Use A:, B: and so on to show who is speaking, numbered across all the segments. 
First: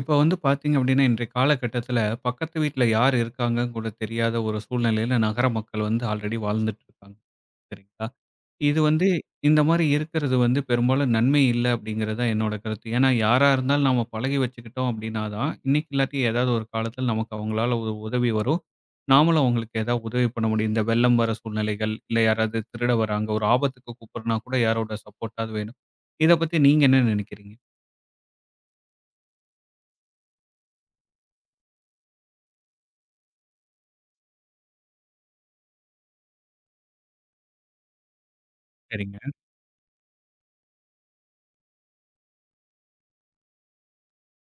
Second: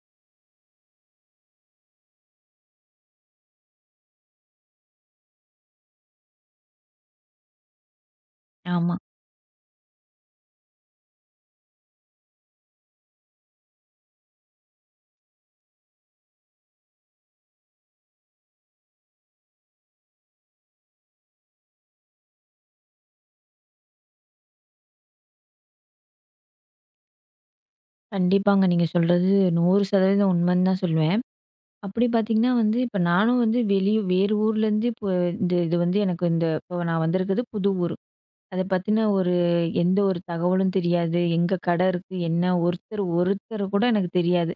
A: இப்ப பார்த்தீங்க அப்படின்னா, இன்றைய காலகட்டத்தில பக்கத்து வீட்ல யார் இருக்காங்கன்னு கூட தெரியாத ஒரு சூழ்நிலையில நகர மக்கள் ஆல்ரெடி வாழ்ந்துட்டு இருக்காங்க. சரிங்களா? இது
B: ஆமா.
A: வந்து இந்த மாரி இருக்கிறது பெரும்பாலும் நன்மை இல்ல அப்படிங்கிறது தான் என்னோட கருத்து. ஏன்னா யாரா இருந்தாலும் நாம பழகி வச்சுக்கிட்டோம் அப்படின்னா தான், இன்னைக்கு இல்லாட்டி ஏதாவது ஒரு காலத்தில நமக்கு அவங்களால ஒரு உதவி வரும். நாமளும் அவங்களுக்கு ஏதாவது உதவி பண்ண முடியும். இந்த வெள்ளம் வர சூழ்நிலைகள், இல்ல யாராவது திருட வராங்க, ஒரு ஆபத்துக்கு கூப்பிடுறனா கூட யாரோட சப்போர்ட்டாவது வேணும். இத பத்தி நீங்க என்ன நினைக்கிறீங்க?
B: கண்டிப்பாங்க. நீங்க சொல்றது 100% உண்மைன்னு தான் சொல்லுவேன். அப்படி பார்த்தீங்கன்னா வந்து, இப்ப நானும் வந்து வெளிய வேறு ஊர்லேருந்து இப்போ இந்த வந்து எனக்கு இப்போ நான் வந்திருக்கிறது புது ஊர். அத பத்தின
A: சரிங்க.
B: ஒரு எந்த ஒரு தகவலும் தெரியாது. எங்க கடை இருக்கு? என்ன? ஒருத்தர் ஒருத்தர் கூட எனக்கு தெரியாது.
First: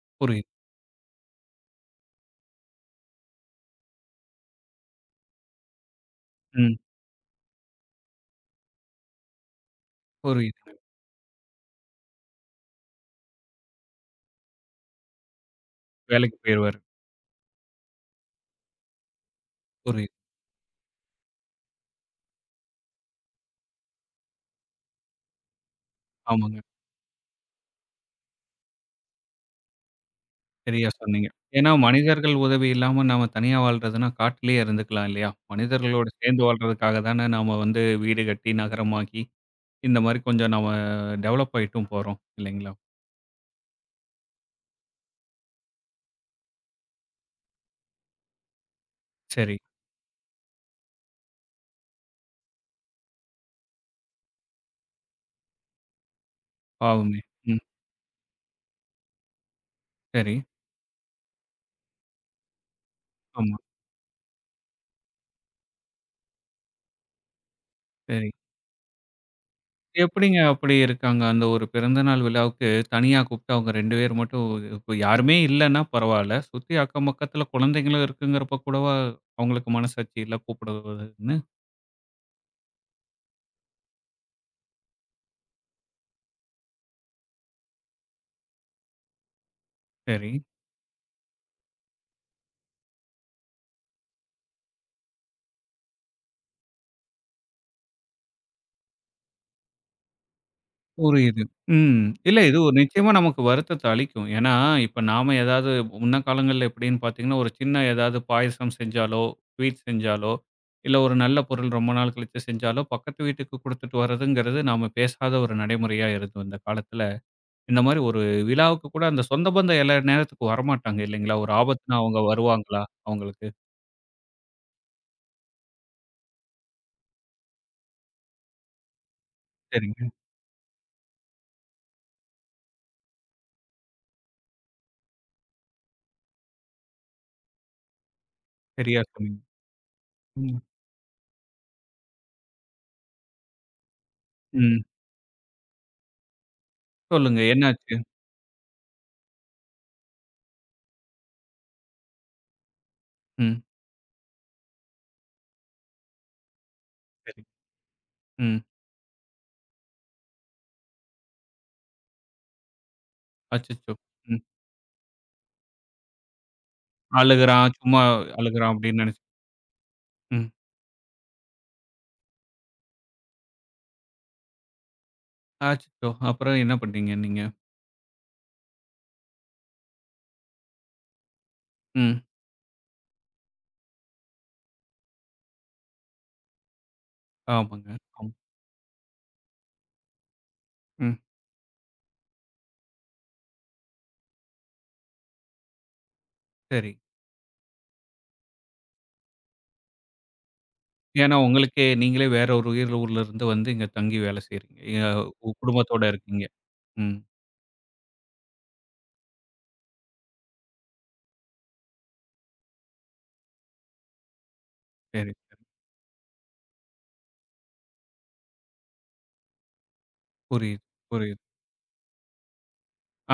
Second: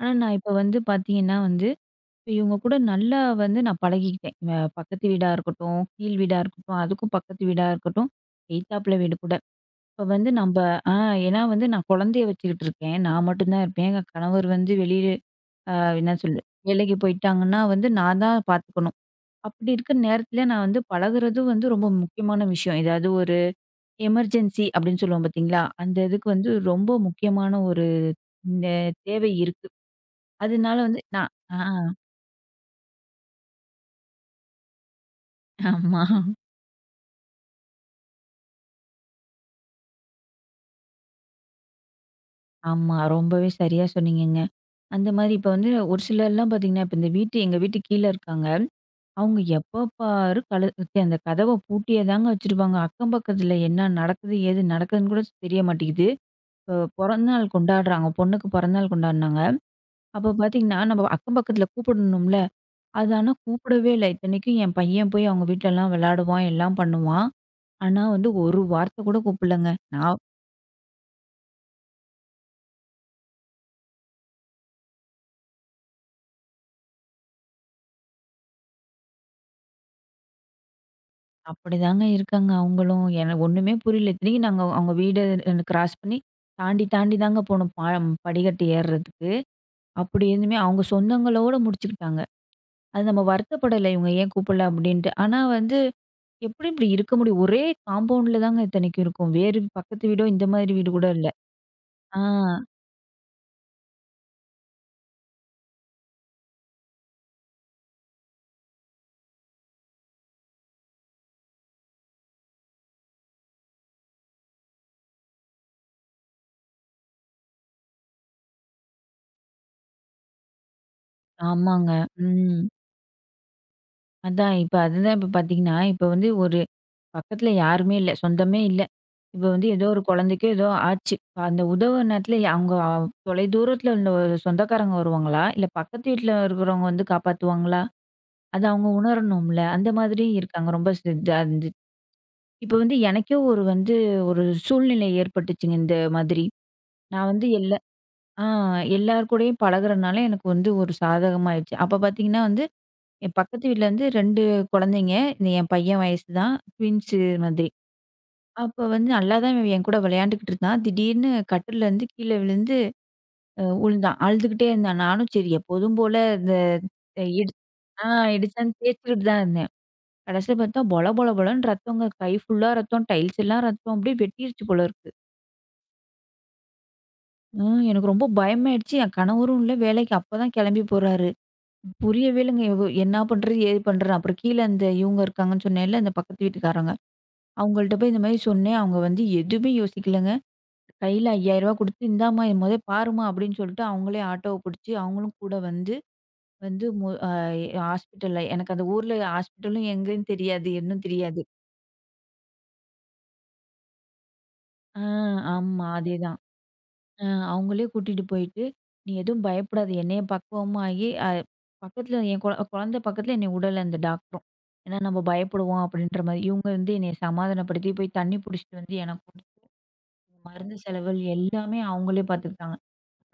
B: ஆனா நான்
A: புரியுது.
B: இப்ப வந்து பார்த்தீங்கன்னா வந்து, இப்ப இவங்க கூட நல்லா வந்து நான் பழகிக்கிட்டேன். பக்கத்து வீடா இருக்கட்டும், கீழ் வீடா
A: ம்.
B: இருக்கட்டும், அதுக்கும் பக்கத்து வீடா இருக்கட்டும், எய்த்தாப்புல வீடு கூட இப்ப வந்து நம்ப
A: புரியுது.
B: ஆ ஏன்னா வந்து நான் குழந்தைய வச்சுக்கிட்டு இருக்கேன். நான் மட்டும் தான் இருப்பேன். எங்க கணவர் வந்து வெளியில அ என்ன
A: வேலைக்கு
B: சொல்லு
A: போயிருவாரு.
B: வேலைக்கு போயிட்டாங்கன்னா வந்து நான் தான் பார்த்துக்கணும். அப்படி இருக்க
A: புரியுது.
B: நேரத்துல நான் வந்து பழகுறதும் வந்து ரொம்ப முக்கியமான விஷயம். ஏதாவது ஒரு எமர்ஜென்சி அப்படின்னு சொல்லுவோம் பார்த்தீங்களா? அந்த இதுக்கு வந்து
A: ஆமாங்க.
B: ரொம்ப முக்கியமான ஒரு இந்த தேவை இருக்கு. அதனால
A: சரியா
B: வந்து
A: சொன்னீங்க.
B: நான்
A: ஏன்னா மனிதர்கள் உதவி இல்லாம நாம தனியா வாழ்றதுன்னா காட்டிலேயே இருந்துக்கலாம் இல்லையா?
B: ஆமா,
A: மனிதர்களோடு சேர்ந்து வாழ்றதுக்காக தானே நாம வீடு கட்டி, நகரமாக்கி இந்த மாரி கொஞ்சம் நாம டெவலப் ஆயிட்டும் போறோம் இல்லைங்களா?
B: ஆமா. ரொம்பவே சரியா சொன்னீங்கங்க. அந்த மாரி இப்ப வந்து ஒரு சிலர்லாம் பார்த்தீங்கன்னா, இப்ப இந்த வீட்டு எங்க வீட்டு கீழ இருக்காங்க. அவங்க
A: சரி.
B: எப்ப பாரு அந்த கதவ பூட்டியே தாங்க வச்சிருப்பாங்க. அக்கம் பக்கத்துல என்ன நடக்குது, ஏது நடக்குதுன்னு கூட தெரிய மாட்டேங்குது. இப்ப
A: பாவமே!
B: பொறந்தநாள்
A: ம்.
B: கொண்டாடுறாங்க. பொண்ணுக்கு பிறந்தநாள் கொண்டாடுனாங்க.
A: சரி.
B: அப்ப பார்த்தீங்கன்னா, நம்ம அக்கம் பக்கத்துல கூப்பிடணும்ல, அது ஆனா
A: ஆமா.
B: கூப்பிடவே இல்ல. இத்தனைக்கும் என் பையன் போய் அவங்க வீட்லலாம் விளையாடுவான், எல்லாம் பண்ணுவான். ஆனா வந்து
A: சரி.
B: ஒரு வார்த்தை கூட கூப்பிடலங்க. நான்
A: எப்படிங்க அப்படி இருக்காங்க? அந்த ஒரு பிறந்த நாள் விழாவுக்கு தனியா கூப்ட்டு அவங்க 2 பேர் மட்டும் இப்ப யாருமே இல்லன்னா பரவால்ல. சுத்தி அக்கம் பக்கத்துல குழந்தைங்களும் இருக்குங்கிறப்ப கூடவா அவங்களுக்கு மனசாட்சி இல்ல கூப்பிடுவதுன்னு?
B: அப்படிதாங்க இருக்காங்க அவங்களும். எனக்கு ஒண்ணுமே புரியல. இத்தனைக்கும் நாங்க அவங்க வீடு கிராஸ் பண்ணி தாண்டி தாண்டி தாங்க போனோம். படிக்கட்டு ஏறுறதுக்கு. அப்படி
A: சரி.
B: இருந்துமே அவங்க சொந்தங்களோட முடிச்சுக்கிட்டாங்க. அது நம்ம வருத்தப்படல, இவங்க ஏன் கூப்பிடல அப்படின்ட்டு. ஆனா வந்து, எப்படி இப்படி இருக்க முடியும்? ஒரே காம்பவுண்ட்ல தாங்க இத்தனைக்கும் இருக்கோம். வேறு பக்கத்து வீடோ, இந்த மாதிரி வீடு கூட இல்ல.
A: புரியுது. ம்.
B: ஆ,
A: இல்ல இது ஒரு நிச்சயமா நமக்கு வருத்தத்த அளிக்கும். ஏன்னா, இப்ப நாம ஏதாவது முன்ன காலங்கள்ல எப்படின்னு பார்த்தீங்கன்னா, ஒரு சின்ன ஏதாவது பாயசம் செஞ்சாலோ, ஸ்வீட் செஞ்சாலோ, இல்ல ஒரு நல்ல பொருள் ரொம்ப நாள் கழிச்சு செஞ்சாலோ, பக்கத்து வீட்டுக்கு குடுத்துட்டு வர்றதுங்கிறது நாம பேசாத ஒரு நடைமுறையா இருந்தது இந்த காலத்துல. இந்த மாரி ஒரு விழாவுக்கு கூட அந்த சொந்த பந்தம் எல்லா நேரத்துக்கும் வரமாட்டாங்க இல்லைங்களா? ஒரு
B: ஆமாங்க.
A: ஆபத்துனா அவங்க
B: ம்.
A: வருவாங்களா அவங்களுக்கு?
B: அதான் இப்ப அதுதான் இப்ப பார்த்தீங்கன்னா, இப்ப வந்து ஒரு பக்கத்துல யாருமே இல்ல. சொந்தமே இல்ல. இப்ப வந்து ஏதோ
A: சரிங்க.
B: ஒரு குழந்தைக்கோ ஏதோ ஆச்சு. இப்ப அந்த உதவுற நேரத்துல அவங்க தொலைதூரத்துல உள்ள ஒரு சொந்தக்காரங்க வருவாங்களா? இல்ல பக்கத்து வீட்ல இருக்கிறவங்க வந்து காப்பாத்துவாங்களா? அது அவங்க
A: சரியா சொன்னீங்க.
B: உணரணும்ல. அந்த மாதிரி
A: ம்.
B: இருக்காங்க. ரொம்ப இப்ப வந்து எனக்கே ஒரு வந்து ஒரு
A: ம்.
B: சூழ்நிலை ஏற்பட்டுச்சுங்க இந்த மாதிரி. நான்
A: சொல்லுங்க.
B: வந்து எல்லா
A: என்னாச்சு?
B: ஆ எல்லார் கூடயும் பழகுறனால எனக்கு வந்து ஒரு சாதகமாயிருச்சு. அப்ப பார்த்தீங்கன்னா வந்து, என்
A: ம்.
B: பக்கத்து வீட்ல வந்து 2 குழந்தைங்க. இந்த என் பையன் வயசு தான். ட்வின்ஸு
A: சரி.
B: மாதிரி.
A: ம்.
B: அப்ப வந்து நல்லா தான் இவன் என் கூட விளையாண்டுக்கிட்டு இருந்தான். திடீர்னு கட்டில்லேருந்து கீழ விழுந்து
A: அச்சச்சோ!
B: உழுந்தான்.
A: ம்.
B: அழுதுகிட்டே இருந்தான். நானும் சரி எப்போதும் போல இந்த இடு
A: அழுகுறான், சும்மா
B: ஆ
A: அழுகுறான்
B: இடிச்சாந்து
A: அப்படின்னு நினைச்சு
B: தேய்ச்சுக்கிட்டு தான் இருந்தேன்.
A: ம்.
B: கடைசில பார்த்தா பொல பொல பொலன்னு ரத்தங்க. கை ஃபுல்லா ரத்தம், டைல்ஸ் எல்லாம் ரத்தம். அப்படியே வெட்டிருச்சு போல இருக்கு.
A: அச்சச்சோ! அப்புறம் என்ன பண்ணீங்க நீங்க?
B: ஆ எனக்கு ரொம்ப பயமாயிடுச்சு. என் கணவரும் இல்ல, வேலைக்கு அப்பதான் கெளம்பி போறாரு.
A: ம்.
B: புரியவே இல்லங்க. இவ என்னா பண்றது? ஏது பண்றேன்? அப்புறம் கீழ இந்த இவங்க இருக்காங்கன்னு சொன்னேன்ல, இந்த பக்கத்து வீட்டுக்காரங்க.
A: ஆமாங்க.
B: அவங்கள்ட்ட போய் இந்த
A: ஆமா.
B: மாரி சொன்னேன். அவங்க வந்து எதுவுமே யோசிக்கலங்க.
A: ம்.
B: கையில ரூ. 5,000 குடுத்து, "இந்தாம்மா, இத மொத பாரும்மா" அப்படின்னு சொல்லிட்டு அவங்களே ஆட்டோவ புடிச்சு, அவங்களும் கூட வந்து வந்து
A: சரி.
B: மு அ ஹாஸ்பிட்டல்ல எனக்கு அந்த ஊர்ல ஹாஸ்பிட்டலும் எங்கன்னு தெரியாது, என்னும்
A: ஏன்னா
B: தெரியாது.
A: உங்களுக்கே நீங்களே வேற ஒரு உயிர் ஊர்ல இருந்து வந்து இங்க தங்கி வேலை செய்றீங்க.
B: ஆ,
A: அ
B: ஆமா.
A: குடும்பத்தோட
B: அதேதான்.
A: இருக்கீங்க. ம்.
B: அ அவங்களே கூட்டிட்டு போயிட்டு, "நீ எதுவும் பயப்படாத." என்னைய பக்குவமா ஆகி பக்கத்துல என் குழந்தை பக்கத்துல என்னைய உடல அந்த டாக்டரும். ஏன்னா நம்ம
A: சரி, சரி.
B: பயப்படுவோம் அப்படின்ற மாரி. இவங்க வந்து என்னைய சமாதானப்படுத்தி போய் தண்ணி புடிச்சிட்டு வந்து எனக்கு குடுத்து, மருந்து
A: புரியுது,
B: செலவு
A: புரியுது.
B: எல்லாமே அவங்களே பார்த்துக்கிட்டாங்க.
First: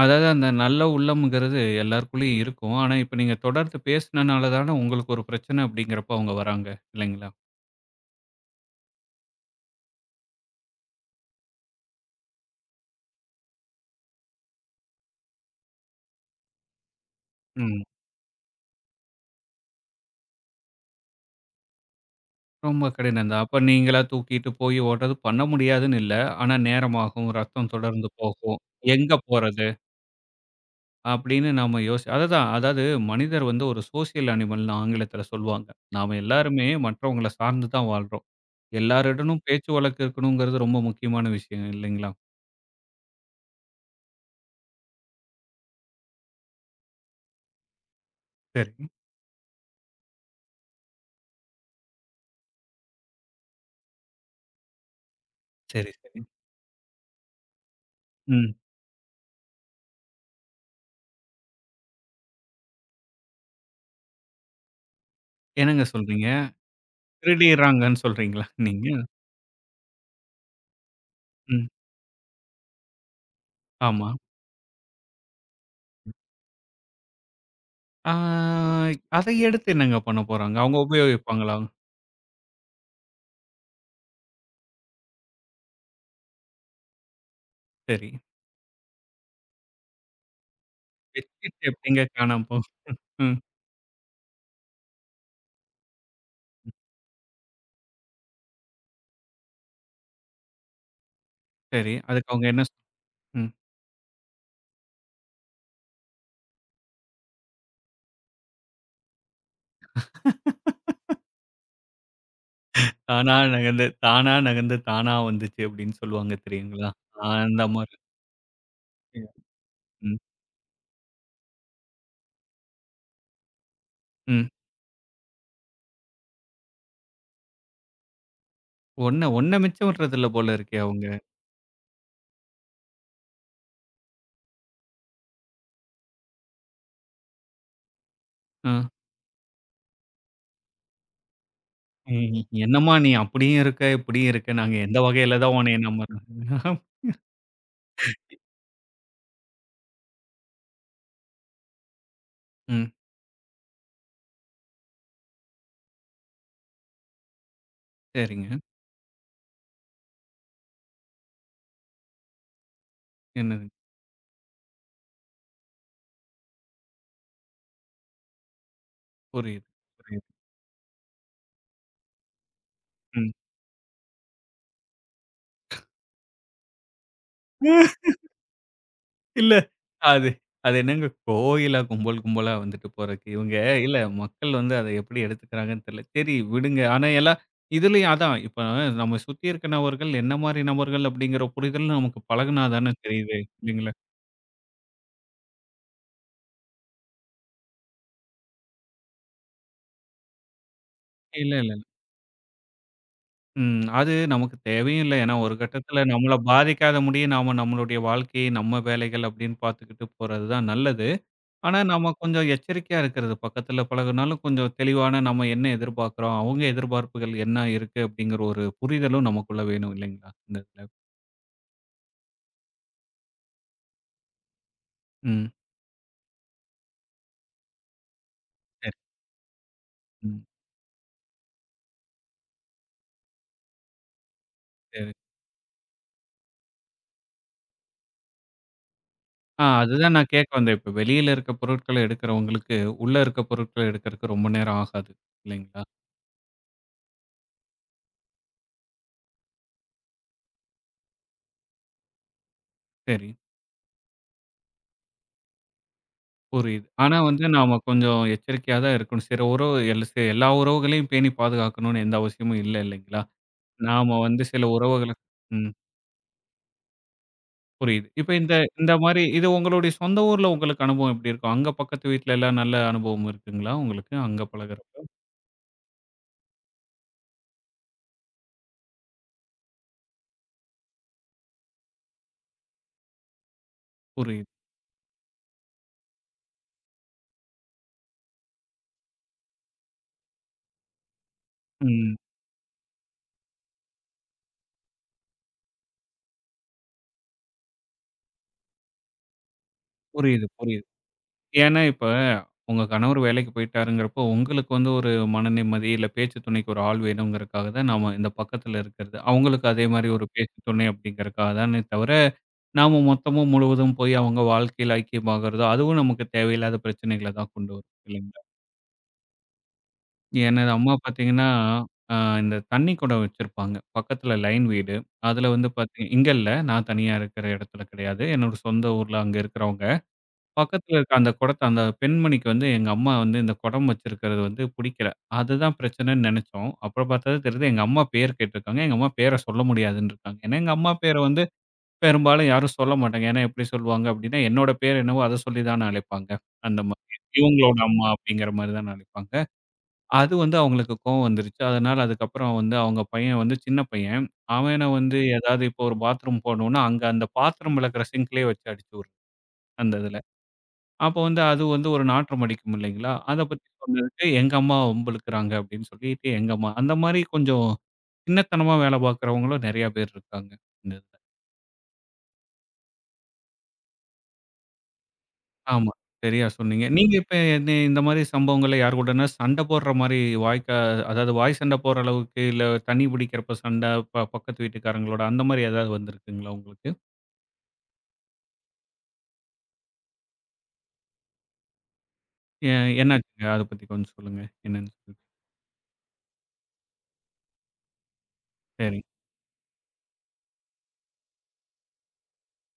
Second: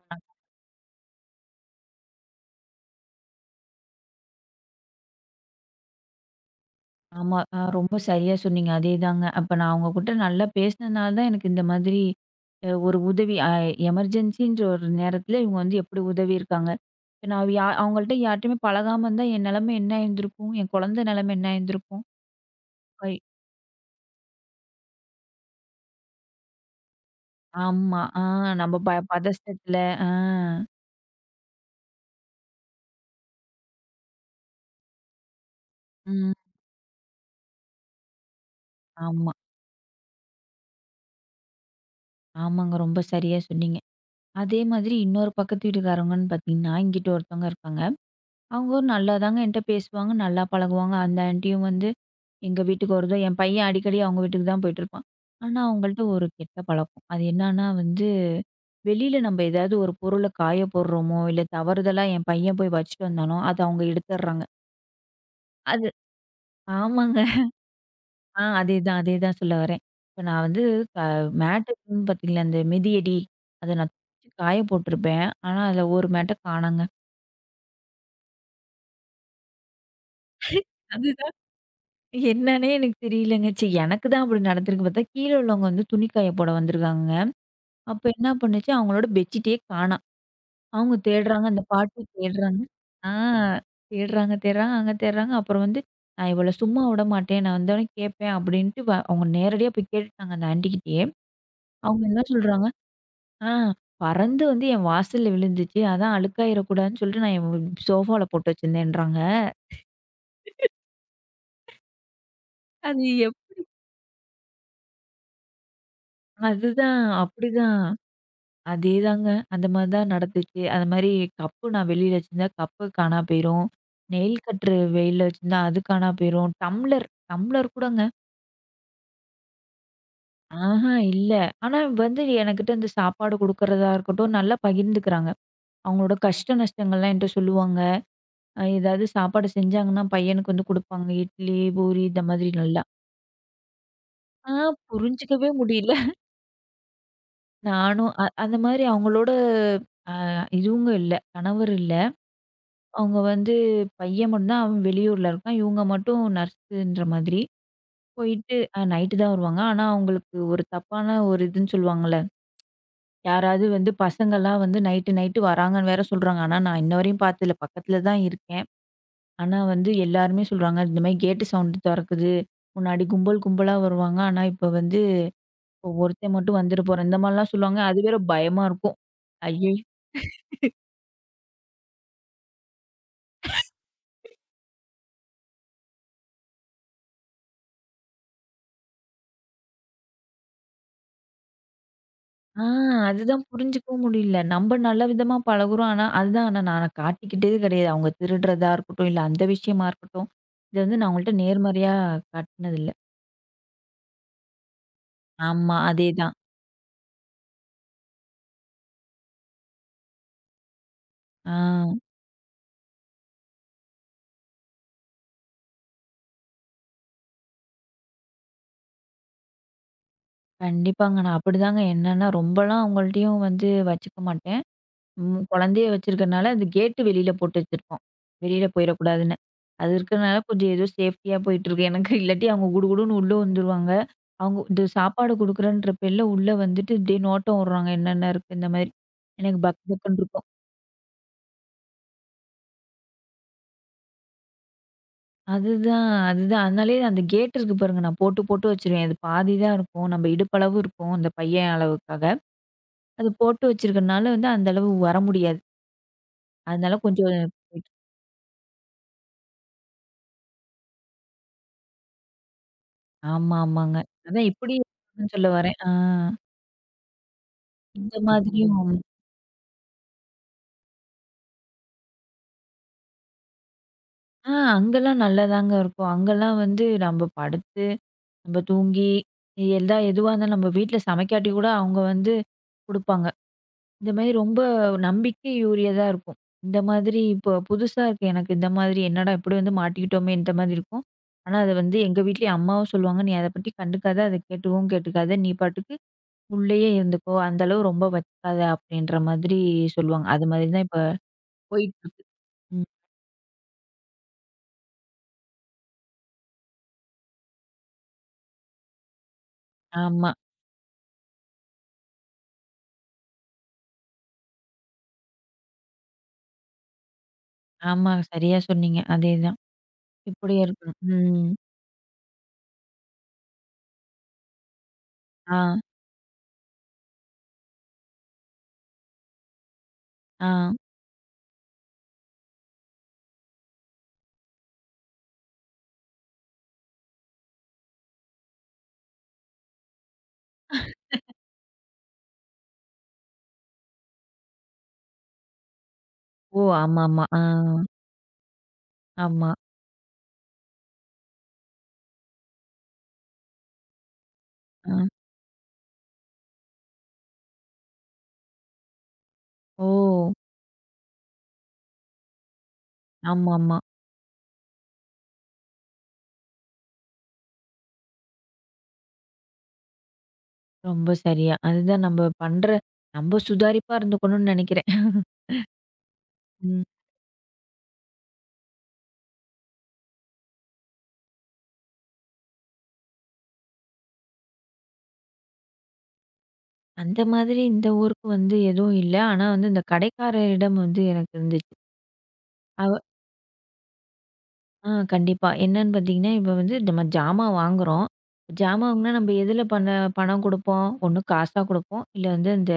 A: அதாவது அந்த நல்ல உள்ளம்ங்கிறது எல்லாருக்குள்ளயும் இருக்கும். ஆனா இப்ப நீங்க தொடர்ந்து பேசினனால தானே உங்களுக்கு ஒரு பிரச்சனை அப்படிங்கிறப்ப அவங்க வராங்க. இல்லைங்களா?
B: ஆமா. ரொம்ப சரியா சொன்னீங்க. அதேதாங்க. அப்ப நான் அவங்ககிட்ட நல்லா பேசினனால தான் எனக்கு இந்த மாதிரி ஒரு உதவி எமர்ஜென்சின்ற ஒரு நேரத்தில இவங்க வந்து எப்படி உதவியிருக்காங்க. இப்ப நான்
A: ம்.
B: அவங்கள்ட்ட யார்ட்டயுமே பழகாம இருந்தா என் நிலைமை என்ன ஆயிருந்திருக்கும்? என் குழந்தை நிலைமை என்ன ஆயிருந்திருக்கும்?
A: ரொம்ப
B: ஐ
A: கடினம் தான். அப்ப நீங்களா தூக்கிட்டு போய் ஓட்றது பண்ண முடியாதுன்னு இல்ல. ஆனா நேரமாகும், ரத்தம்
B: ஆமா.
A: தொடர்ந்து போகும்.
B: நம்ம
A: எங்க போறது?
B: பதஷ்டத்துல ஆ.
A: அப்படின்னு நாம யோசி அதுதான். அதாவது மனிதர் ஒரு சோசியல் அனிமல்ன்னு ஆங்கிலத்துல சொல்லுவாங்க. நாம
B: ம்.
A: எல்லாருமே மற்றவங்கள சார்ந்து தான் வாழ்றோம்.
B: ஆமா.
A: எல்லாரிடமும் பேச்சு வழக்கு இருக்கணுங்கிறது ரொம்ப முக்கியமான விஷயம் இல்லைங்களா?
B: ஆமாங்க. ரொம்ப சரியா சொன்னீங்க. அதே மாதிரி இன்னொரு பக்கத்து வீட்டுக்காரங்கன்னு பார்த்தீங்கன்னா, இங்கிட்டு ஒருத்தவங்க இருக்காங்க.
A: சரி,
B: அவங்க நல்லா தாங்க என்ட்ட பேசுவாங்க, நல்லா பழகுவாங்க. அந்த ஆன்ட்டியும் வந்து எங்க வீட்டுக்கு வருதோ, என் பையன் அடிக்கடி அவங்க வீட்டுக்கு தான் போயிட்டுருப்பான். ஆனா, அவங்கள்ட்ட
A: சரி.
B: ஒரு கெட்ட பழக்கம். அது என்னான்னா வந்து,
A: ம்.
B: வெளியில நம்ம ஏதாவது ஒரு பொருள காய போடுறோமோ, இல்ல தவறுதலா என் பையன் போய் வச்சுட்டு வந்தானோ, அத அவங்க எடுத்துடுறாங்க.
A: என்னங்க
B: அது
A: சொல்றீங்க?
B: ஆமாங்க.
A: திருடிறாங்கன்னு சொல்றீங்களா நீங்க?
B: அதேதான், அதேதான் சொல்ல வரேன். இப்ப நான் வந்து க
A: ம்.
B: மேட்டு இருக்குன்னு பாத்தீங்களா, அந்த மிதியடி அத நான்
A: ஆமா.
B: துவச்சு காய போட்டுருப்பேன். ஆனா, அதுல ஒரு மேட்ட காணோங்க.
A: ஆ அதை எடுத்து என்னங்க பண்ண போறாங்க? அவங்க
B: அதுதான்
A: உபயோகிப்பாங்களா?
B: என்னன்னே எனக்கு தெரியலங்க. சரி எனக்கு தான் அப்படி நடந்திருக்கு பார்த்தா, கீழ உள்ளவங்க வந்து துணி காய போட வந்திருக்காங்கங்க. அப்ப
A: சரி.
B: என்ன பண்ணுச்சு, அவங்களோட பெட்ஷீட்டே காணா. அவங்க தேடுறாங்க.
A: பெட்ஷீட்
B: அந்த பாட்டி
A: எப்படிங்க காணாம
B: தேடுறாங்க.
A: போகும்?
B: ஆ
A: ம்.
B: தேடுறாங்க, தேடுறாங்க, அங்க தேடுறாங்க. அப்புறம் வந்து நான் இவள சும்மா விடமாட்டேன். நான் வந்தோனே கேட்பேன் அப்டின்ட்டு அவங்க நேரடியா போய் கேட்டுட்டாங்க அந்த ஆன்ட்டிகிட்டயே.
A: சரி.
B: அவங்க என்ன
A: அதுக்கு அவங்க என்ன
B: சொல்றாங்க,
A: சொ ம்.
B: ஆ பறந்து வந்து என் வாசல்ல விழுந்துச்சு. அதான் அழுக்காயிறக்கூடாதுன்னு சொல்லிட்டு நான் என் சோஃபால போட்டு வச்சிருந்தேன்றாங்க. அது
A: தானா
B: எப்
A: நகர்ந்து தானா நகர்ந்து தானா வந்துச்சு அப்படின்னு சொல்லுவாங்க தெரியுங்களா?
B: அதுதான்.
A: ஆ அந்த
B: அப்டிதான்.
A: மாரி.
B: அதேதாங்க. அந்த மாரி தான்
A: ம்.
B: நடந்துச்சு. அது மாரி கப்பு நான் வெளியில வச்சிருந்தேன். கப்பு காணா போயிரும். நெயில்
A: ம்.
B: கட்ரு வெயில்ல வச்சிருந்தா அது காணா போயிரும். டம்ளர் டம்ளர் கூடங்க.
A: ஒண்ண ஒண்ண மிச்சம் விடுறதில்ல போல இருக்கே
B: ஆஹா
A: அவங்க.
B: இல்ல. ஆனா வந்து எனக்கிட்ட இந்த சாப்பாடு குடுக்குறதா இருக்கட்டும், நல்லா பகிர்ந்துக்கிறாங்க. அவங்களோட கஷ்ட நஷ்டங்கள்லாம் என்ட்ட சொல்லுவாங்க.
A: அ.
B: ஏதாவது சாப்பாடு செஞ்சாங்கன்னா, பையனுக்கு வந்து குடுப்பாங்க. இட்லி, பூரி இந்த
A: ம்.
B: மாதிரி நல்லா.
A: என்னம்மா நீ அப்படியும் இருக்க, இப்படியும் இருக்க.
B: ஆ
A: நாங்க எந்த வகையில
B: புரிஞ்சுக்கவே
A: தான் உன்னைய
B: முடியல.
A: நம்புறது?
B: நானும் அந்த மாதிரி அவங்களோட இதுவுங்க இல்ல. கணவர் இல்ல.
A: ம்.
B: அவங்க வந்து பையன் மட்டும் தான் அவன் வெளியூர்ல இருக்கான். இவங்க மட்டும் நர்ஸுன்ற மாதிரி. போயிட்டு
A: சரிங்க.
B: நைட்டு தான் வருவாங்க. ஆனா அவங்களுக்கு ஒரு தப்பான ஒரு இதுன்னு சொல்லுவாங்கல்ல. யாராவது
A: என்னது?
B: வந்து பசங்கலாம் வந்து நைட்டு நைட்டு வராங்கன்னு வேற சொல்றாங்க. ஆனா, நான் இன்ன வரையும் பார்த்ததில்ல. பக்கத்துல தான் இருக்கேன். ஆனா
A: புரியுது,
B: வந்து
A: புரியுது.
B: எல்லாருமே சொல்றாங்க, இந்த மாரி கேட்டு சவுண்டு தொறக்குது. முன்னாடி
A: ம்.
B: கும்பல் கும்பலா வருவாங்க. ஆனா இப்போ வந்து ஒருத்தன் மட்டும் வந்துட்டு போறான். இந்த மாரிலாம் சொல்லுவாங்க. அது வேற பயமா இருக்கும்.
A: இல்ல.
B: ஐயோ!
A: அது அது என்னங்க கோயிலா கும்பல் கும்பலா வந்துட்டு போறதுக்கு. இவங்க இல்ல மக்கள் அத எப்படி எடுத்துக்கிறாங்கன்னு தெரியல. சரி விடுங்க. ஆனா எல்லாம் இதுலயும் அதான். இப்ப நம்ம சுத்தி இருக்க நபர்கள் என்ன மாரி நபர்கள் அப்படிங்கிற புரிதல் நமக்கு பழகுனா
B: ஆ
A: தானே தெரியுது.
B: அதுதான்
A: இல்லைங்களா?
B: புரிஞ்சுக்கவும் முடியல. நம்ம நல்ல விதமா பழகுறோம். ஆனா அதுதான் ஆனா நான் காட்டிக்கிட்டே கிடையாது. அவங்க திருடுறதா இருக்கட்டும், இல்ல அந்த விஷயமா இருக்கட்டும். இத வந்து நான் அவங்கள்ட்ட
A: இல்ல.
B: நேர்மறையா காட்டினதில்ல.
A: ம். அது நமக்கு தேவையும் இல்ல. ஏன்னா ஒரு
B: ஆமா.
A: கட்டத்தில நம்மள
B: அதேதான்.
A: பாதிக்காத முடிய நாம நம்மளுடைய வாழ்க்கையை, நம்ம வேலைகள் அப்படின்னு பார்த்துக்கிட்டு போறது தான் நல்லது.
B: ஆ.
A: ஆனா, நம்ம கொஞ்சம் எச்சரிக்கையா இருக்கிறது. பக்கத்துல பழகுனாலும் கொஞ்சம் தெளிவான நம்ம என்ன எதிர்பார்க்கிறோம், அவங்க எதிர்பார்ப்புகள் என்ன இருக்கு அப்படிங்கிற ஒரு புரிதலும் நமக்குள்ள வேணும் இல்லைங்களா? இந்த இதுல.
B: கண்டிப்பாங்க. நான் அப்படிதாங்க. என்னன்னா, ரொம்பலாம் அவங்கள்ட்டயும் வந்து வச்சுக்க மாட்டேன். ம்
A: ம்.
B: குழந்தைய வச்சிருக்கனால, அது கேட்டு வெளியில போட்டு வச்சிருக்கோம். வெளியில
A: சரி,
B: போயிடக்கூடாதுன்னு. அது இருக்கறனால
A: ம்.
B: கொஞ்சம் ஏதோ சேஃப்டியா போயிட்டுருக்கு எனக்கு. இல்லாட்டி அவங்க குடுகுடுன்னு உள்ள வந்துருவாங்க. அவங்க இந்த
A: சரி.
B: சாப்பாடு குடுக்குறேன்ற பேர்ல உள்ள வந்துட்டு இப்படியே நோட்டம் விடுறாங்க. என்னென்ன இருக்கு இந்த மாரி. எனக்கு
A: ஆ
B: பக்
A: அதுதான்
B: பக்குன்னு
A: நான்
B: இருக்கும்.
A: கேட்க வந்தேன். இப்ப வெளியில இருக்க பொருட்கள எடுக்கிறவங்களுக்கு, உள்ள இருக்க பொருட்கள எடுக்கிறதுக்கு ரொம்ப நேரம் ஆகாது இல்லைங்களா?
B: அதுதான், அதுதான். அதனாலேயே அந்த கேட் இருக்கு பாருங்க, நான் போட்டு போட்டு வச்சுருவேன். அது பாதி தான் இருக்கும். நம்ம இடுப்பளவு இருக்கும், அந்த பையன் அளவுக்காக.
A: சரி,
B: அது போட்டு வச்சிருக்கனால வந்து அந்த அளவு வர முடியாது.
A: புரியுது.
B: அதனால
A: ஆனா
B: கொஞ்சம்
A: நாம
B: போயிட்டு
A: கொஞ்சம் எச்சரிக்கையா தான் இருக்கணும். சில உறவு எல் எல்லா உறவுகளையும் பேணி பாதுகாக்கணும்னு எந்த அவசியமும் இல்ல இல்லைங்களா?
B: ஆமா, ஆமாங்க.
A: நாம
B: அதான்
A: சில
B: இப்பிடி
A: உறவுகள
B: இருக்குன்னு சொல்ல
A: ம்.
B: வரேன். ஆ.
A: புரியுது.
B: இந்த
A: இப்ப இந்த
B: மாதிரியும்
A: இந்த மாரி இது உங்களுடைய சொந்த ஊர்ல உங்களுக்கு அனுபவம் எப்படி இருக்கும்? அங்க பக்கத்து வீட்ல எல்லாம் நல்ல அனுபவம் இருக்குங்களா உங்களுக்கு? அங்க
B: ஆ
A: பழகுறப்ப?
B: அங்கலாம் நல்லாதாங்க இருக்கும். அங்கலாம் வந்து நம்ம படுத்து, நம்ம தூங்கி, எல்லா எதுவா இருந்தாலும் நம்ம வீட்ல சமைக்காட்டி கூட அவுங்க வந்து குடுப்பாங்க. இந்த மாரி
A: புரியுது.
B: ரொம்ப நம்பிக்கை உரியதா இருக்கும். இந்த மாதிரி இப்போ புதுசா இருக்கு எனக்கு இந்த மாதிரி. என்னடா! இப்பிடி வந்து மாட்டிக்கிட்டோமே! இந்த மாதிரி இருக்கும். ஆனா, அத வந்து
A: ம்.
B: எங்க வீட்லயும் அம்மாவும் சொல்லுவாங்க. "நீ அத பத்தி கண்டுக்காத. அத கேட்டுக்கவும் கேட்டுக்காத. நீ பாட்டுக்கு உள்ளேயே இருந்துக்கோ! அந்த அளவு ரொம்ப வச்சுக்காத அப்டின்ற மாதிரி சொல்லுவாங்க.
A: புரியுது,
B: அது மாதிரி
A: புரியுது.
B: தான் இப்ப
A: ஏன்னா இப்ப
B: போயிட்டுருக்கு.
A: உங்க
B: ம்.
A: கணவர் வேலைக்கு போயிட்டாருங்கிறப்போ, உங்களுக்கு ஒரு மன நிம்மதி, இல்ல பேச்சு துணைக்கு ஒரு ஆள் வேணுங்கிறக்காக தான் நாம இந்த பக்கத்துல இருக்கிறது. அவங்களுக்கு அதே மாரி ஒரு
B: ஆமா,
A: பேச்சு துணை அப்படிங்கிறக்காக தானே தவிர, நாம மொத்தமும் முழுவதும் போய் அவங்க வாழ்க்கையில ஐக்கியமாகறதோ, அதுவும் நமக்கு தேவையில்லாத பிரச்சனைகள தான் கொண்டு வரும்.
B: ஆமா.
A: இல்லைங்களா?
B: சரியா சொன்னீங்க. அதேதான். இப்டியே
A: எனது அம்மா
B: இருக்கணும்.
A: பார்த்தீங்கன்னா,
B: ம்.
A: அ இந்த தண்ணி குடம் வச்சிருப்பாங்க. பக்கத்துல லைன் வீடு. அதுல
B: ஆ,
A: பார்த்தீங்க இங்க இல்ல. நான் தனியா இருக்கிற இடத்துல கிடையாது. என்னோட சொந்த ஊர்ல அங்க இருக்கிறவங்க.
B: ஆ.
A: பக்கத்துல இருக்க அந்த குடத்த அந்த பெண்மணிக்கு எங்க அம்மா இந்த குடம் வச்சிருக்கிறது புடிக்கல. அதுதான் பிரச்சனைன்னு நெனைச்சோம். அப்புறம் பார்த்தா தான் தெரியுது எங்க அம்மா பேர் கேட்டிருக்காங்க. எங்க அம்மா பேர சொல்ல முடியாதுன்னு இருக்காங்க. ஏன்னா எங்க அம்மா பேர பெரும்பாலும் யாரும் சொல்ல மாட்டாங்க. ஏன்னா எப்படி சொல்லுவாங்க அப்படின்னா, என்னோட பேர் என்னவோ அத சொல்லி தான அழைப்பாங்க.
B: ஓ!
A: அந்த மாதிரி.
B: ஆமாமா. ஆ.
A: இவங்களோட அம்மா அப்படிங்கிற மாரி தான அழைப்பாங்க.
B: ஆமா.
A: அது அவங்களுக்கு கோவம் வந்துருச்சு. அதனால அதுக்கப்புறம் அவங்க பையன் வந்து சின்ன பையன். அவன
B: ஆ.
A: ஏதாவது இப்போ ஒரு பாத்ரூம் போணும்னா, அங்க அந்த பாத்திரம் விளக்குற சிங்க்லயே வச்சு அடிச்சு விடும், அந்த இதுல.
B: ஓ!
A: அப்போ அது ஒரு நாற்றம் அடிக்கும் இல்லைங்களா? அத பத்தி
B: ஆமாமா.
A: சொன்னதுக்கு, எங்க அம்மா வம்பிழுக்குறாங்க அப்படின்னு சொல்லிட்டு எங்க அம்மா. அந்த மாரி கொஞ்சம் சின்னத்தனமா வேல பார்க்குறவங்களும் நெறைய பேர் இருக்காங்க. இந்த இதுல.
B: ரொம்ப சரியா. அதுதான் நம்ம பண்ற நம்ம சுதாரிப்பா இருந்துக்கணும்னு நெனைக்கிறேன்.
A: ஆமா. சரியா
B: ம்.
A: சொன்னீங்க. நீங்க இப்ப என்ன இந்த மாரி சம்பவங்கள்ல யார் கூடன்னா சண்டை போடுற மாரி வாய்க்கா அதாவது வாய் சண்டை போடுற அளவுக்கு, இல்ல தண்ணி பிடிக்கிறப்ப சண்டை, ப பக்கத்து வீட்டுக்காரங்களோட அந்த மாரி ஏதாவது வந்திருக்குங்களா உங்களுக்கு?
B: அந்த மாதிரி இந்த ஊருக்கு வந்து எதுவும் இல்ல. ஆனா வந்து இந்த கடைக்காரரிடம் வந்து எனக்கு இருந்துச்சு.
A: எ
B: அவ
A: என்னாச்சுங்க? அத பத்தி கொஞ்சம் சொல்லுங்க. என்னன்னு சொல்லி.
B: கண்டிப்பா. என்னன்னு பார்த்தீங்கன்னா, இப்ப வந்து நம்ம ஜாமான் வாங்குறோம். ஜாமான்
A: சரி.
B: வாங்குனா நம்ம எதுல பண்ண பணம் குடுப்போம்? ஒண்ணு காசா குடுப்போம். இல்ல வந்து இந்த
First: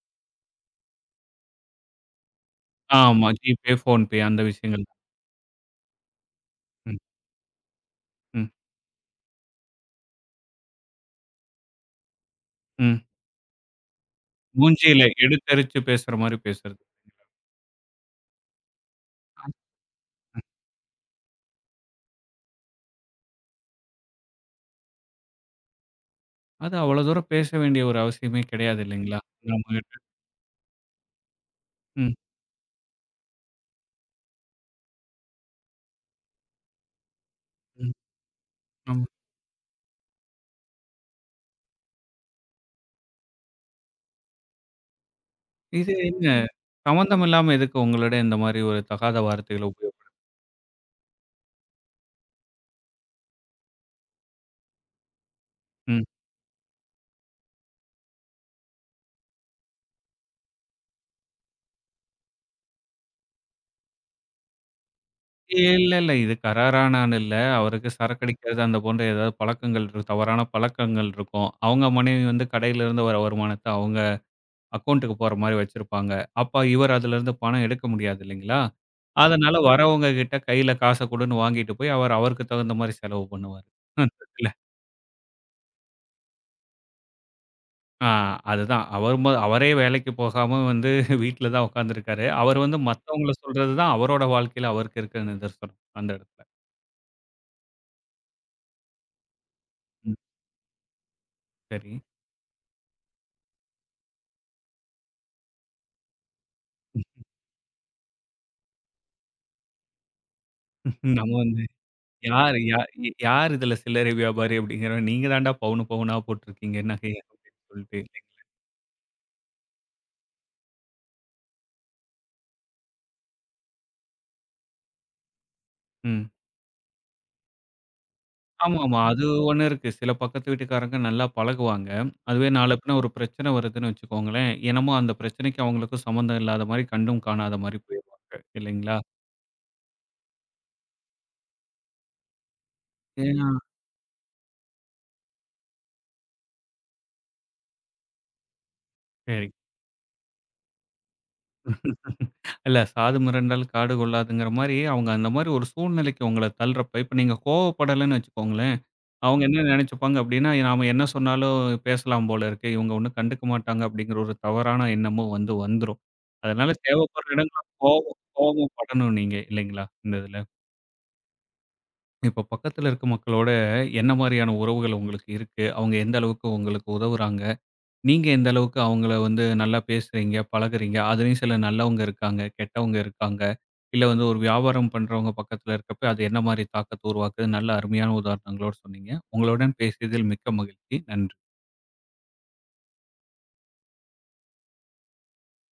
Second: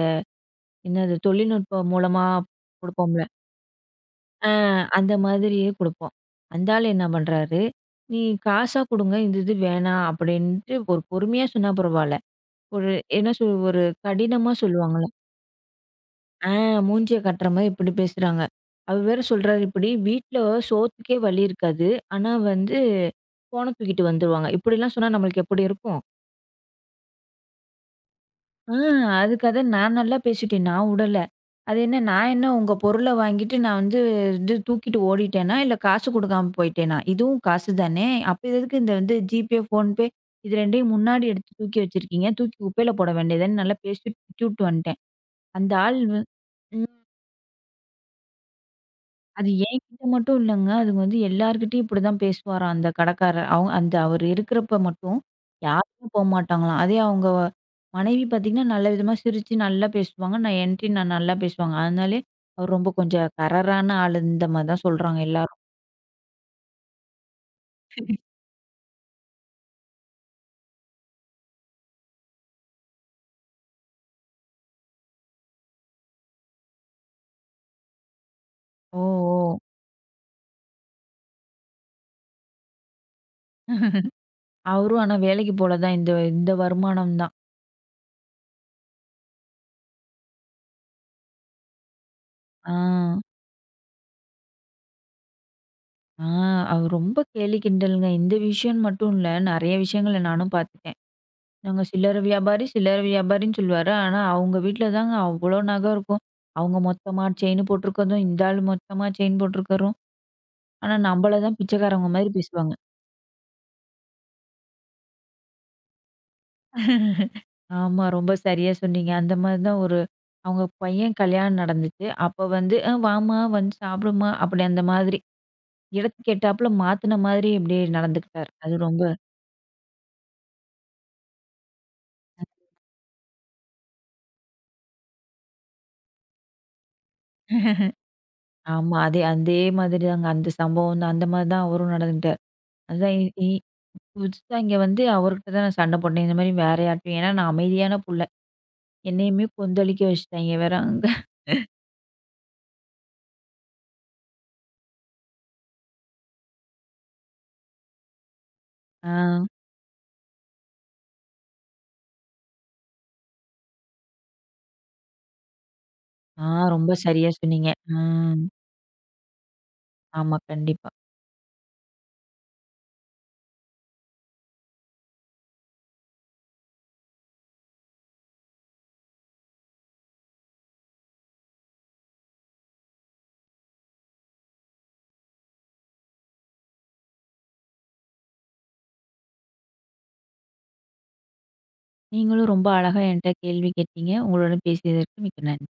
B: என்னது தொழில்நுட்பம் மூலமா குடுப்போம்ல.
A: ஆமா. GPay, PhonePe அந்த
B: ஆ
A: விஷயங்கள்.
B: அந்த மாதிரியே குடுப்போம். அந்த ஆள்
A: ம்,
B: என்ன பண்றாரு, "நீ
A: ம்,
B: காசா குடுங்க. இந்த இது வேணாம்." அப்படின்ட்டு ஒரு பொறுமையா சொன்னா பரவால்ல. ஒரு
A: ம்.
B: என்ன சொல் ஒரு கடினமா
A: மூஞ்சியில
B: சொல்லுவாங்கல்ல.
A: எடுத்தரிச்சு பேசுற மாரி பேசுறது.
B: மூஞ்சிய காட்டுற மாரி இப்படி பேசுறாங்க. அவர் வேற சொல்றாரு இப்படி, "வீட்ல சோத்துக்கே வழி இருக்காது. ஆனா வந்து ஃபோன தூக்கிட்டு வந்துருவாங்க." இப்படிலாம் சொன்னா நம்மளுக்கு எப்படி இருக்கும்?
A: அது அவ்வளோ தூரம் பேச வேண்டிய ஒரு அவசியமே
B: ஆ
A: கிடையாது இல்லைங்களா?
B: அதுக்காக
A: நம்மகிட்ட.
B: நான் நல்லா பேசிட்டேன். நான் உடல. அது என்ன
A: ம்,
B: நான் என்ன உங்க பொருள வாங்கிட்டு நான் வந்து இது தூக்கிட்டு ஓடிட்டேனா? இல்ல காசு குடுக்காம போயிட்டேனா? இதுவும் காசு
A: ம்.
B: தானே! அப்ப இது எதுக்கு இந்த
A: ஆமா.
B: வந்து ஜிபே, ஃபோன்பே இது 2யும் முன்னாடி எடுத்து தூக்கி வச்சிருக்கீங்க? தூக்கி குப்பையில போட வேண்டியது தானே! நல்லா பேசி திட்டிவுட்டு வந்துட்டேன். அந்த
A: இது
B: ஆள் வ
A: என்ன சம்மந்தம் இல்லாம எதுக்கு உங்களிடம் இந்த மாரி ஒரு தகாத
B: அது
A: வார்த்தைகள
B: என்கிட்ட மட்டும் இல்லங்க. அது வந்து எல்லார்கிட்டயும் இப்படிதான் பேசுவாராம் அந்த கடைக்காரர். அவங்க அந்த அவர் இருக்கிறப்ப மட்டும்
A: ம்.
B: யாருமே போமாட்டாங்களாம். அதே அவங்க மனைவி பார்த்தீங்கன்னா, நல்ல விதமா சிரிச்சு நல்லா பேசுவாங்க. நான் என்ட்டயும் நான் நல்லா பேசுவாங்க. அதனாலே அவர் ரொம்ப கொஞ்சம் கரரான ஆளு இந்த மாரி தான் சொல்றாங்க எல்லாரும்.
A: இல்ல, இல்ல. இது கராரானான்னு இல்ல. அவருக்கு சரக்கு அடிக்கிறது அந்த போன்ற ஏதாவது பழக்கங்கள் இருக்கு தவறான பழக்கங்கள் இருக்கும். அவங்க மனைவி கடையில இருந்து வர வருமானத்த அவங்க அக்கவுண்ட்க்கு போற மாரி வச்சிருப்பாங்க. அப்ப இவர் அதுலருந்து பணம் எடுக்க முடியாது இல்லைங்களா?
B: ஓ!
A: அதனால
B: ஓ!
A: வரவங்க கிட்ட கையில காச குடுன்னு வாங்கிட்டு போய் அவர் அவருக்கு தகுந்த மாரி செலவு பண்ணுவாரு. அந்த இதுல.
B: அவரும் ஆனா வேலைக்கு போல தான் இந்த இந்த வருமானம் தான்.
A: ஆ அதுதான். அவர் ம அவரே வேலைக்கு போகாம வீட்ல தான் உட்கார்ந்திருக்காரு. அவர்
B: ஆ.
A: மத்தவங்கள சொல்றது தான் அவரோட வாழ்க்கையில அவருக்கு இருக்க நிதர்சனம் அந்த
B: ஆ.
A: இடத்துல.
B: அவர் ரொம்ப கேலி கிண்டலுங்க. இந்த விஷயம்னு மட்டும் இல்ல. நெறைய
A: ம்.
B: விஷயங்கள நானும் பார்த்துட்டேன். நாங்க
A: சரி.
B: சில்லறை வியாபாரி, சில்லறை வியாபாரின்னு சொல்லுவாரு. ஆனா, அவங்க வீட்ல தாங்க அவ்ளோ நகை இருக்கும். அவங்க மொத்தமா செயின் போட்டிருக்கதும், இந்த ஆள் மொத்தமா செயின் போட்டிருக்கரும். ஆனா,
A: நம்ம
B: நம்மள தான் பிச்சைக்காரவங்க மாரி
A: யார்
B: பேசுவாங்க.
A: யா யார் இதுல சில்லறை வியாபாரி அப்படிங்கிற நீங்க தான்டா பவுனு பவுனா போட்டிருக்கீங்க நகைய அப்படின்னு சொல்லிட்டு.
B: ஆமா, ரொம்ப சரியா சொன்னீங்க. அந்த மாரி தான் ஒரு அவங்க பையன் கல்யாணம் நடந்துச்சு. அப்ப வந்து, "அ வாம்மா, வந்து சாப்பிடுமா" அப்படி அந்த மாதிரி.
A: ம்.
B: இடத்துக்கு ஏத்தாப்புல மாத்துன மாதிரி இப்படியே நடந்துக்கிட்டாரு. அது
A: ஆமா.
B: ரொம்ப
A: அது ஒண்ணு இருக்கு. சில பக்கத்து வீட்டுக்காரங்க நல்லா பழகுவாங்க. அதுவே நாள பின்ன ஒரு பிரச்சனை வருதுன்னு வச்சுக்கோங்களேன், என்னமோ அந்த பிரச்சனைக்கு அவங்களுக்கும் சம்மந்தம் இல்லாத மாரி கண்டும் காணாத மாரி போயிருவாங்க
B: ஆமா.
A: இல்லைங்களா?
B: அதே அதே மாதிரி தாங்க. அந்த சம்பவம் தான் அந்த மாரி தான் அவரும் நடந்துக்கிட்டாரு. அதான் இ
A: ஏன்னா
B: புதுசா இங்க வந்து அவர்கிட்ட தான் நான் சண்டை போட்டேன். இந்த மாரி வேற யார்ட்டயும் ஏன்னா நான் அமைதியான புள்ள. என்னையுமே
A: சரி.
B: கொந்தளிக்க வச்சுட்டாய்ங்க வேற அங்க.
A: இல்ல சாது மிரண்டால் காடு கொள்ளாதுங்கிற மாரி அவங்க அந்த மாரி ஒரு சூழ்நிலைக்கு உங்கள தள்ளுறப்ப, இப்ப நீங்க கோவப்படலன்னு வச்சுக்கோங்களேன்
B: ஆ,
A: அவங்க என்ன நினைச்சுப்பாங்க அப்படின்னா, நாம என்ன சொன்னாலும் பேசலாம் போல இருக்கு. இவங்க ஒண்ணும் கண்டுக்க மாட்டாங்க அப்படிங்கிற ஒரு தவறான எண்ணமும் வந்துரும்.
B: ஆ
A: அதனால
B: ரொம்ப சரியா
A: தேவைப்படுற இடங்கள்ல
B: சொன்னீங்க.
A: கோவம்
B: ம்.
A: கோவம் படணும் நீங்க இல்லைங்களா? இந்த
B: ஆமா,
A: இதுல.
B: கண்டிப்பா.
A: இப்ப பக்கத்துல இருக்க மக்களோட என்ன மாரியான உறவுகள் உங்களுக்கு இருக்கு? அவங்க எந்த அளவுக்கு உங்களுக்கு உதவுறாங்க? நீங்க எந்த அளவுக்கு அவங்கள நல்லா பேசுறீங்க, பழகுறீங்க. அதுலயும் சில நல்லவங்க இருக்காங்க, கெட்டவங்க இருக்காங்க. இல்ல ஒரு வியாபாரம் பண்றவங்க பக்கத்துல இருக்கப்ப, அது என்ன மாரி தாக்கத்த உருவாக்குது, நல்ல அருமையான உதாரணங்களோட சொன்னீங்க. உங்களுடன் பேசியதில் மிக்க மகிழ்ச்சி. நன்றி.
B: நீங்களும் ரொம்ப அழகா என்ட்ட கேள்வி கேட்டீங்க. உங்களுடன் பேசியதற்கு மிக்க நன்றி.